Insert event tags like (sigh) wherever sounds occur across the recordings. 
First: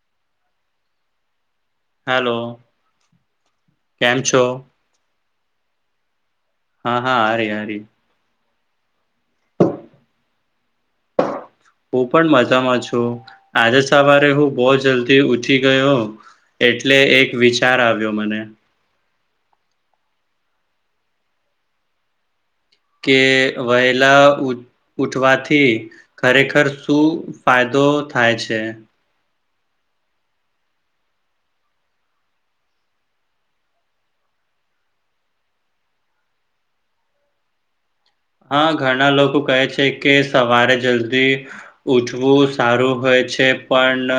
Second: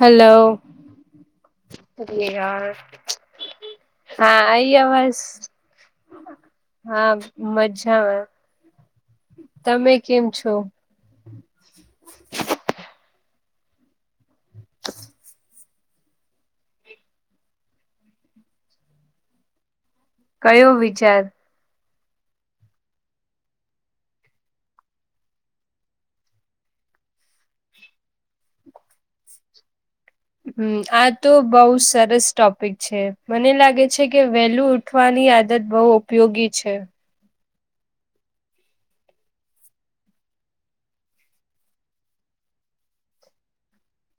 Hello અરે hello યાર કેમ છો હા આઈ આવાજ? હા મજામાં તમે કેમ છો? (inaudible) હું પણ મજામાં છું આજે સવારે હું બહુ જલ્દી ઉઠી ગયો એટલે એક વિચાર આવ્યો મને કયો વિચાર કે વહેલા ઉ ઉઠવાથી ખરેખર શું ફાયદો થાય છે હમ્મ આ તો બઉુ સરસ ટોપિક છે મને લાગે છે કે વેલું ઊઠવાની આદત બહુ ઉપયોગી છે. હા ઘણા લોકો કહે છે કે સવારે જલ્દી ઉઠવું સારું હોય છે પણ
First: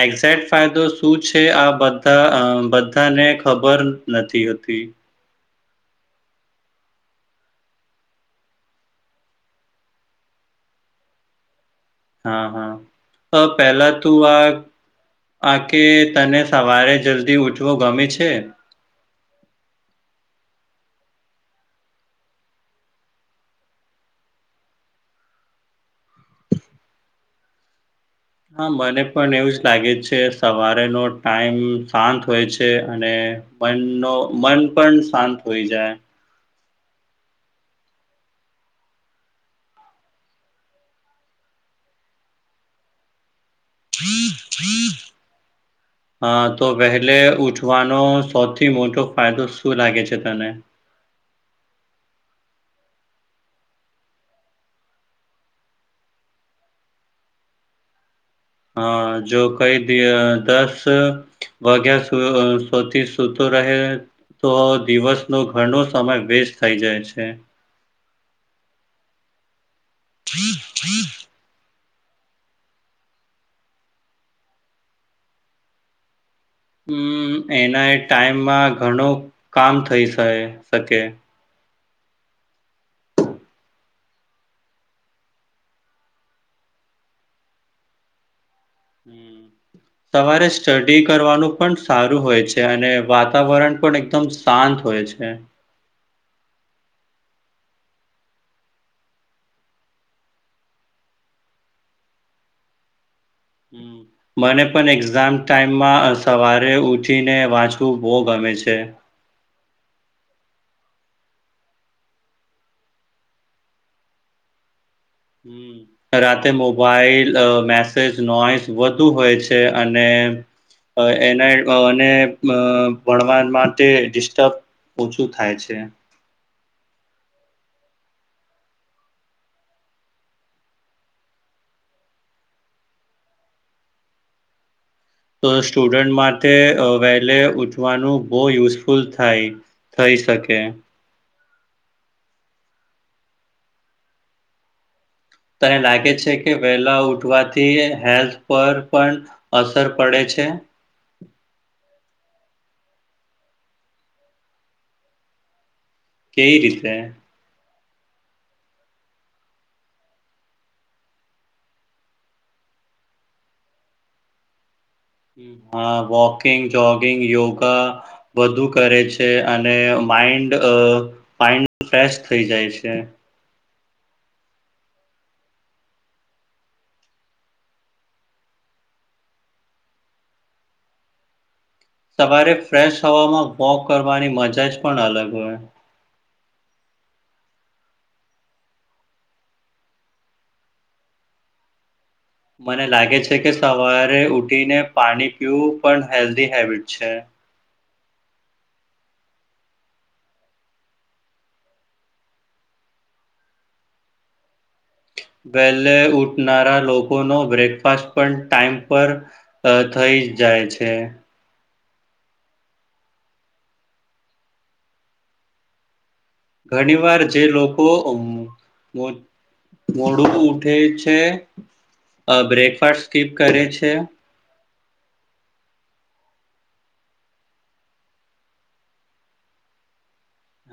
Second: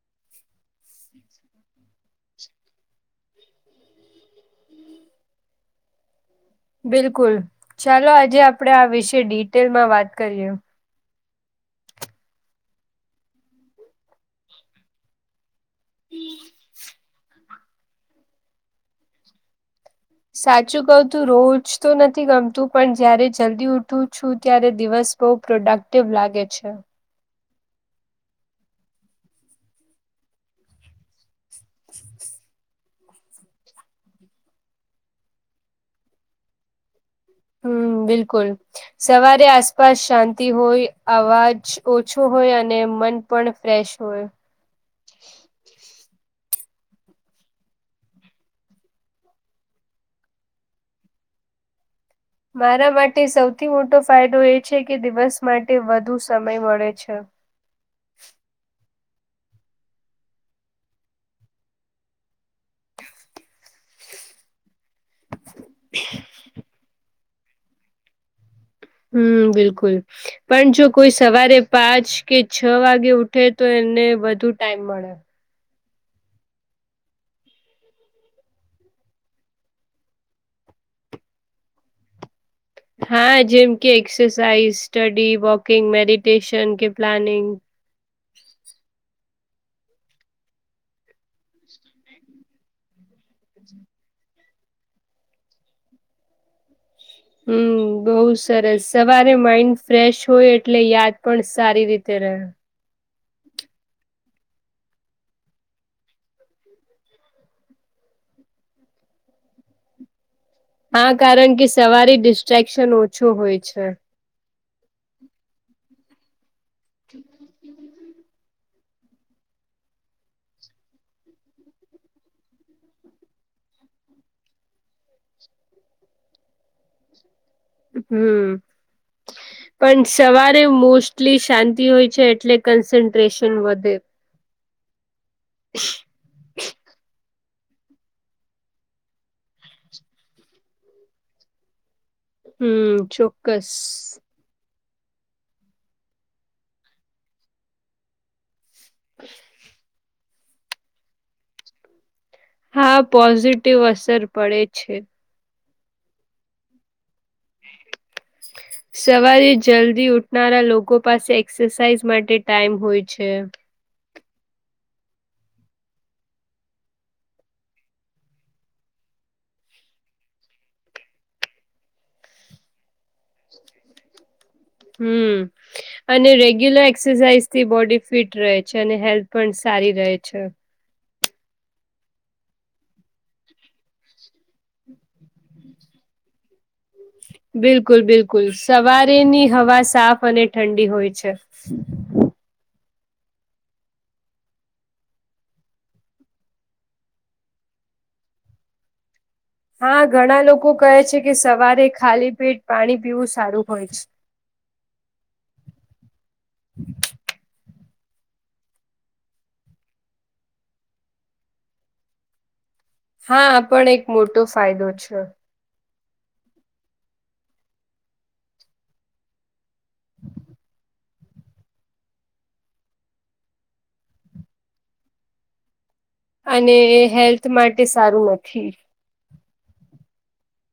એક્ઝે્ટ ફાયદો શું છે આ બધા આ બધાને ખબર નથી હોતી બિલકુલ ચાલો આજે આપણેે આ વિશે ડિટેલમાં વાત કરીએ હા હા અ પહેલા તું આ આ કે તને સવારે જલ્દી ઊઠવું ગમે છે સાચું કઉ તું રોજ તો નથી ગમતું પણ જયારે જલ્દી ઉઠું છું ત્યારે દિવસ બહુ પ્રોડક્ટિવ લાગે છે. હા મને પણ એવું જ લાગે છે સવારેનો ટાઈમ શાંત હોય છે અને મન નો મન પણ શાંત હોઈ જાય હમ્મ બિલકુલ સવારે આસપાસ શાંતિ હોય અવાજ ઓછો હોય અને મન પણ ફ્રેશ હોય (inaudible) (inaudible) હા તો વહેલે ઉઠવાનો સૌથી મોટો ફાયદો શું લાગે છે તને મારા માટે સૌથી મોટો ફાયદો એ છે કે દિવસ માટે વધુ સમય મળે છે હા જો કઈ બીય દસ વગ્યા સુ સુધી સુતુ રહે તો દિવસનો ઘણો સમય વેસ્ટ થઇ જાય છે હમ્મ બિલકુલ પણ જો કોઈ સવારે પાંચ કે છ વાગે ઉઠે તો એમને વધુ ટાઈમ મળે હમ્મ એના એ ટાઈમમાં ઘણું કામ થઇ શાય શકે હા જેમ કે એક્સરસાઇઝ સ્ટડી વોકિંગ મેડિટેશન કે પ્લાનિંગ સવારે સ્ટડી કરવાનું પણ સારું હોય છે અને વાત વાતાવરણ પણ એકદમ શાંત હોય છે હમ્મ બઉ સરસ સવારે માઈન્ડ ફ્રેશ હોય એટલે યાદ પણ સારી રીતે રહે. હમ્મ. મને પણ એક્ઝામ ટાઈમમાં સવારે ઉઠીને વાંચવું બહુ ગમે છે હા કારણ કે સવારે ડિસ્ટ્રેક્શન ઓછું હોય છે હમ્મ રાતે મોબાઈલ અહ મેસ (unintelligible) નોઈસ વધુ હોય છે અને અહ એના અહ અને અહ ભણવા માટે ડિસ્ટર્બ ઓછું થાય છે. હમ્મ. પણ સવારે મોસ્ટલી શાંતિ હોય છે એટલે કન્સન્ટ્રેશન વધે. તો સ્ટુડન્ટ માટે અહ વહેલે ઉઠ વાનું બહુ યુઝફુલ થાય થઈ શકે. હમ્મ ચોક્કસ. તને લાગે છે કે વેલા ઉઠવાથી હેલ્થ પર પણ અસર પડે છે? હા, પોઝિટિવ અસર પડે છે. કેઈ રીતે? (unintelligible) સવારે જલ્દી ઉઠનારા લોકો પાસે એક્સરસાઇઝ માટે ટાઈમ હોય છે. હમ્મ હા વોકિંગ, જોગિંગ, યોગા વધુ કરે છે અને માઇન્ડ અહ માઇન્ડ ફ્રેશ થઈ જાય છે. હમ્મ. અને રેગ્યુલર એક્સરસાઇઝ થી બોડી ફિટ રહે છે અને હેલ્થ પણ સારી રહે છે. સવારે ફ્રેશ હવામાં વોક કરવાની મજા જ પણ અલગ હોય. બિલકુલ બિલકુલ સવારેની હવા સાફ અને ઠંડી હોય છે. મને લાગે છે કે સવારે ઉઠીને પાણી પીવું પણ હેલ્ધી હેબિટ છે. હા, ઘણા લોકો કહે છે કે સવારે ખાલી પેટ પાણી પીવું સારું હોય છે. વહેલે ઉઠનારા લોકોનો બ્રેકફાસ્ટ પણ ટાઈમ પર અહ થઈ જાય છે. હા, આ પણ એક મોટો ફાયદો છે. ઘણી વાર જે લોકો અમોહ મો મોડું ઉઠે છે અહ બ્રેકફાસ્ટ સ્કીપ કરે છે અને હેલ્થ માટે સારું નથી.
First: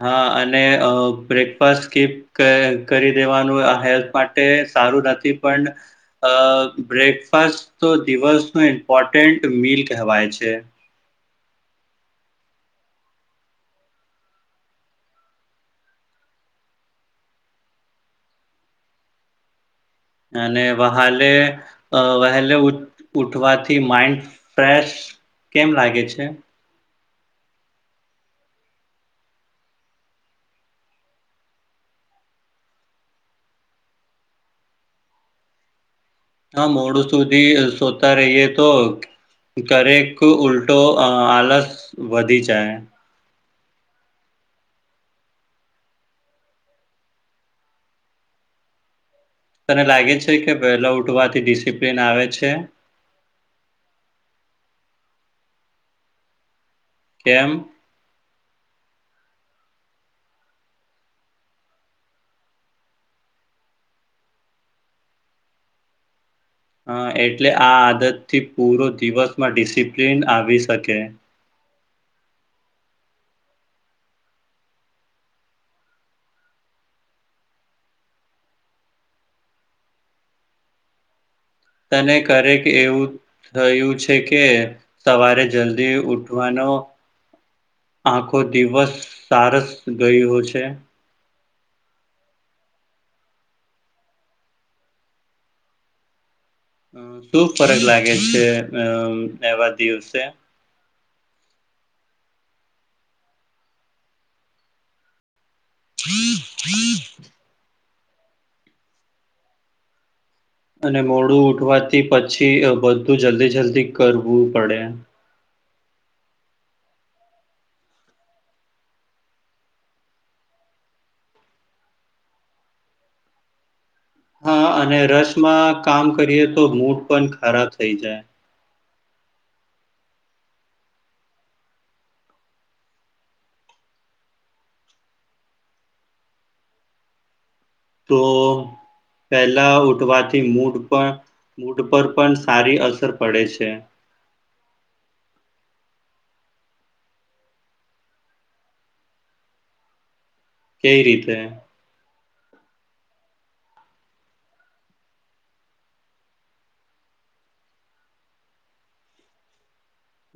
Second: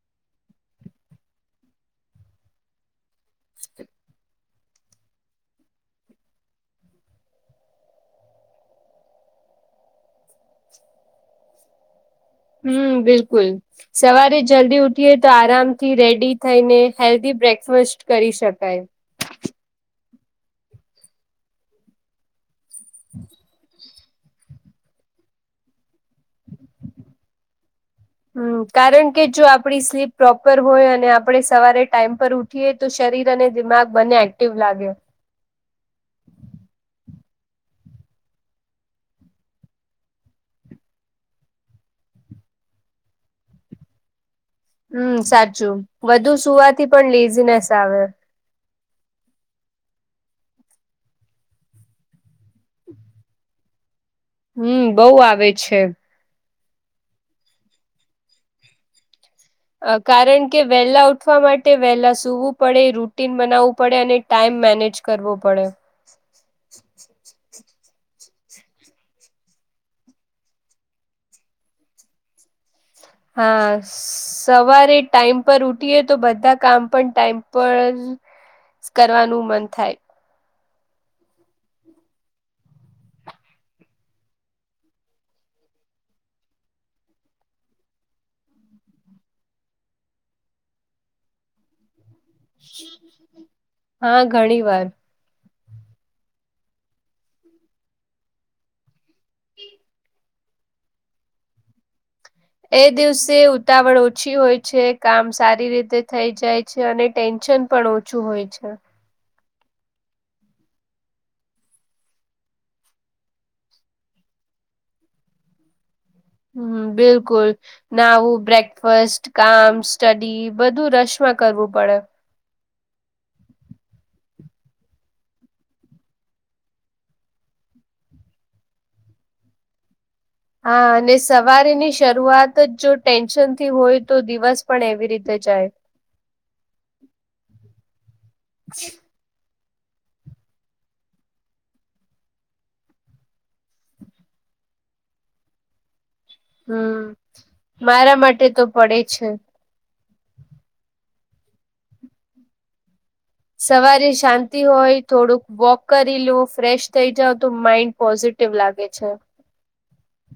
હા અને અહ બ્રેકફાસ્ટ સ્કીપ કે કરી દેવાનું આ હેલ્થ મા ટે સારું નથી પણ અહ બ્રેકફાસ્ટ તો દિવસનું ઇમ્પોર્ટન્ટ મિલ કહેવાય છે. હમ્મ, બિલકુલ. સવારે જલ્દી ઉઠીએ તો આરામથી રેડી થઈને હેલ્ધી બ્રેકફાસ કરી શકાય. અને વાહલે અહ વહેલે ઉઠવાથી માઈન્ડ ફ્રેશ કેમ લાગે છે? (unintelligible) હમ્મ કારણ કે જો આપડી સ્લીપ પ્રોપર હોય અને આપડે સવારે ટાઈમ પર ઉ ઠીએ તો શરીર અને દિમાગ બંને એક્ટિવ લાગે. હા, મોડું સુધી શોતા રહીએ તો ઘરેક ઉલટો અહ આલસ વધી જાય. હમ્મ, સાચું વધુ સુવાથી પણ લેઝીનેસ આવે. તને લાગે છે કે વહેલો ઉઠવાથી ડિસિપ્લિન આવે છે? (unintelligible) હમ્મ, બઉ આવે છે. કેમ? અ કારણ કે વહેલા ઉઠવા માટે વહેલા સૂવું પડે રૂટીન બનાવવું પડે અને ટાઈમ મેનેજ કરવો પડે. હા એટલે આ આદત થી પૂરો દિવસમાં ડિસિપ્લિન આવી શકે. હા. સવારે ટાઈમ પર ઉઠીએ તો બધા કામ પણ ટાઈમ પર કરવાનું મન થાય. તને કરેક એવું થયું છે કે સવારે જલ્દી ઉઠવાનો આખો દિવસ સારસ ગયો છે. હા ઘણી વાર. અ શું ફરક લાગે છે અ એવા દિવસે? એ દિવસે ઉતાવળ ઓછી હોય છે. કામ સારી રીતે થઈ જાય છે અને ટેન્શન પણ ઓછું હોય છે. અને મોડું ઉઠવાથી પછી બધું જલ્દી જલ્દી કરવું પડે. હમમ બિલકુલ. નાવું, બ્રેકફસ્ટ, કામ, સ્ટડી, બધું રશમાં કરવું પડે. હા અને રસમાં કામ કરીએ તો મૂડ પણ ખરાબ થઈ જાય. હા અને સવારની શરૂઆત જ જો ટેન્શનથી હોય તો દિવસ પણ એવી રીતે જાય. તો પહેલા ઉઠવાથી મૂડ પણ, મૂડ પર પણ સારી અસર પડે છે. હમમ મારા માટે તો પડે છે. કેવી રીતે? સવારે શાંતિ હોય, થોડુંક વોક કરી લુ, ફ્રેશ થઈ જાવ તો માઇન્ડ પોઝિટ પોઝિટિવ લાગે છે.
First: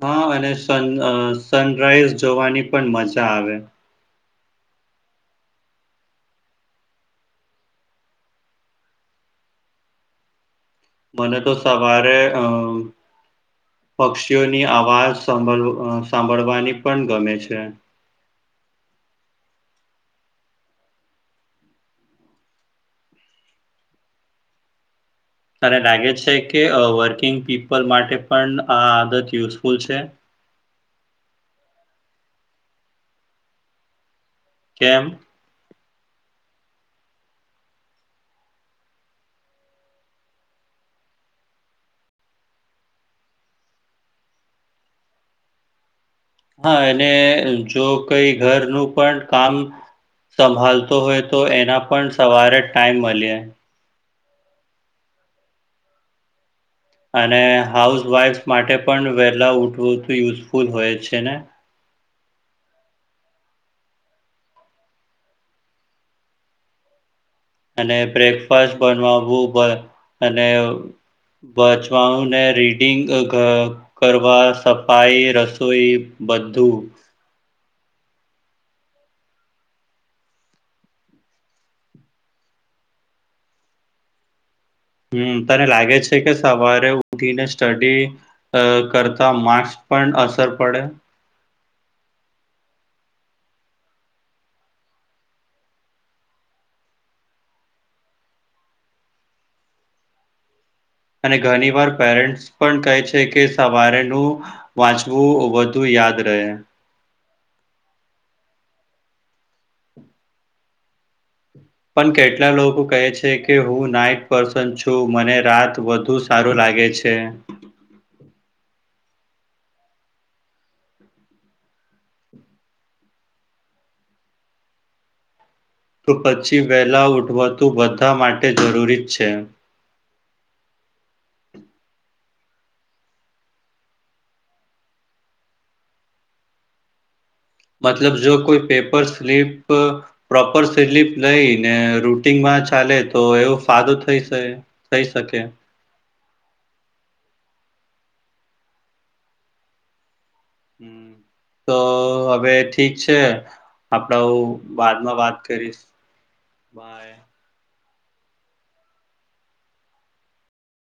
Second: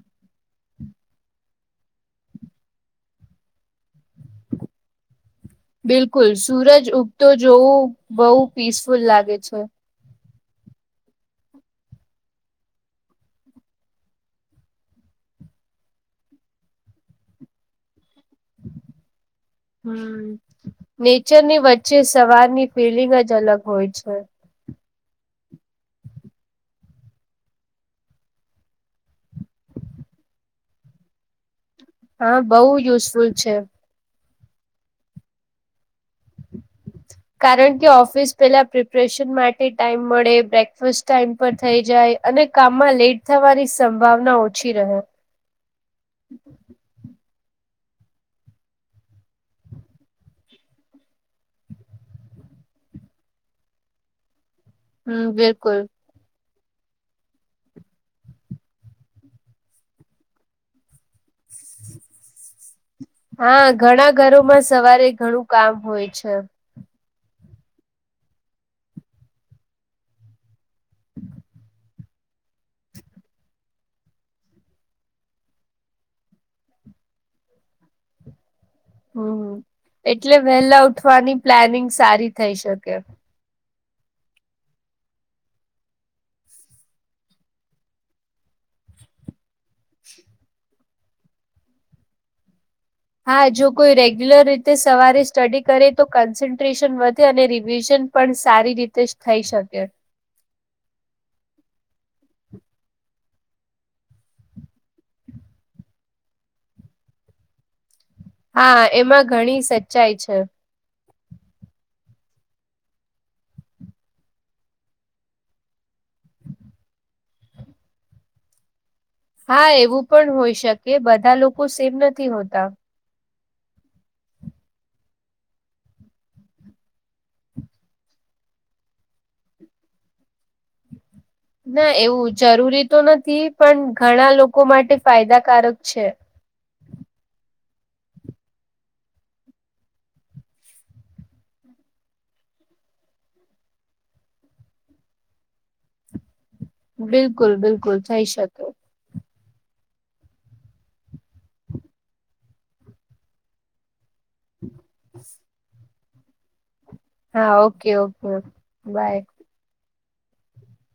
હા અને સન સનરાઈઝ જોવાની પણ મજા આવે. બિલકુલ. સુૂરજ ઉગતો જોવું બઉ પીસફુલ લાગે છે. મને તો સવારે અ પક્ષીઓની આવાજ સાંભળ, સાંભળવાની પણ ગમે છે. હમમ. હમમ નેચર ની વચ્ચે સવારની ફિલિંગ જ અલગ હોય છે. તારે લાગે છે કે વર્કિંગ પીપલ માટે પણ આ આદત યુઝફુલ છે. હા બઉ યુઝફુલ છે. કેમ? કારણ કે ઓફિસ પેલા પ્રિપરેશન માટે ટાઇમ મળે, બ્રેકફાસ્ટ ટાઈમ પર થઈ જાય અને કામમાં લેટ થવાની સંભાવના ઓછી રહે. હા એને જો કઈ ઘરનું પણ કામ સંભાલતો હોય તો એના પણ સવારે ટાઈમ મળે. હમમ બિલકુલ. અને હાઉસ વાઈફ માટે પણ વહેલા ઉઠવું તો યુઝફુલ હોય છે ને. (inaudible) હા ઘણા ઘરોમાં સવારે ઘણું કામ હોય છે. અને બ્રેકફાસ્ટ બનાવવુ અને બચવાઓ ને રીડિંગ અ ગ કરવા, સફાઈ, રસોઈ બધું. હા એટલે વહેલા ઉઠવાની પ્લાનિંગ સારી થઇ શકે. હમ્મ. તને લાગે છે કે સવારે ઉઠીને સ્ટડી અહ કરતા માસ્ક પણ અસર પડે. હા, જો કોઈ રેગ્યુલર રીતે સવારે સ્ટડી કરે તો કન્સન્ટ્રેશન વધે અને રિવિઝન પણ સારી રીતે જ થઈ શકે. અને ઘણી વાર પેરેન્ટ્સ પણ કહે છે. કે સવારેનું વાંચવું વધુ યાદ રહે. હા, એમાં ઘણી સચ્ચાઈ છે. પણ કેટલા લોકો કહે છે. કે હું નાઈટ પર્સન છું મને રાત વધુ સારું લાગે છે. હા, એવું પણ હોય શકે. બધા લોકો સેમ નથી હોતા. તો પછી વહેલા ઉઠવાતું બધા માટે જરૂરી જ છે. ના એવું જરૂરી તો નથી પણ ઘણા લોકો માટે ફાયદાકારક છે. મતલબ જો કોઈ પેપર સ્લીપ પ્રોપર સ્લીપ લઈને રૂટનમાં ચાલે તો એવું ફાદો થઈ સે. થઈ શકે. બિલકુલ બિલકુલ થઈ શકે. હમ્મ, તો હવે ઠીક છે આપડા ઓ બાદમાં વાત કરીશ. બાય. હા, ઓકે ઓકે બાય.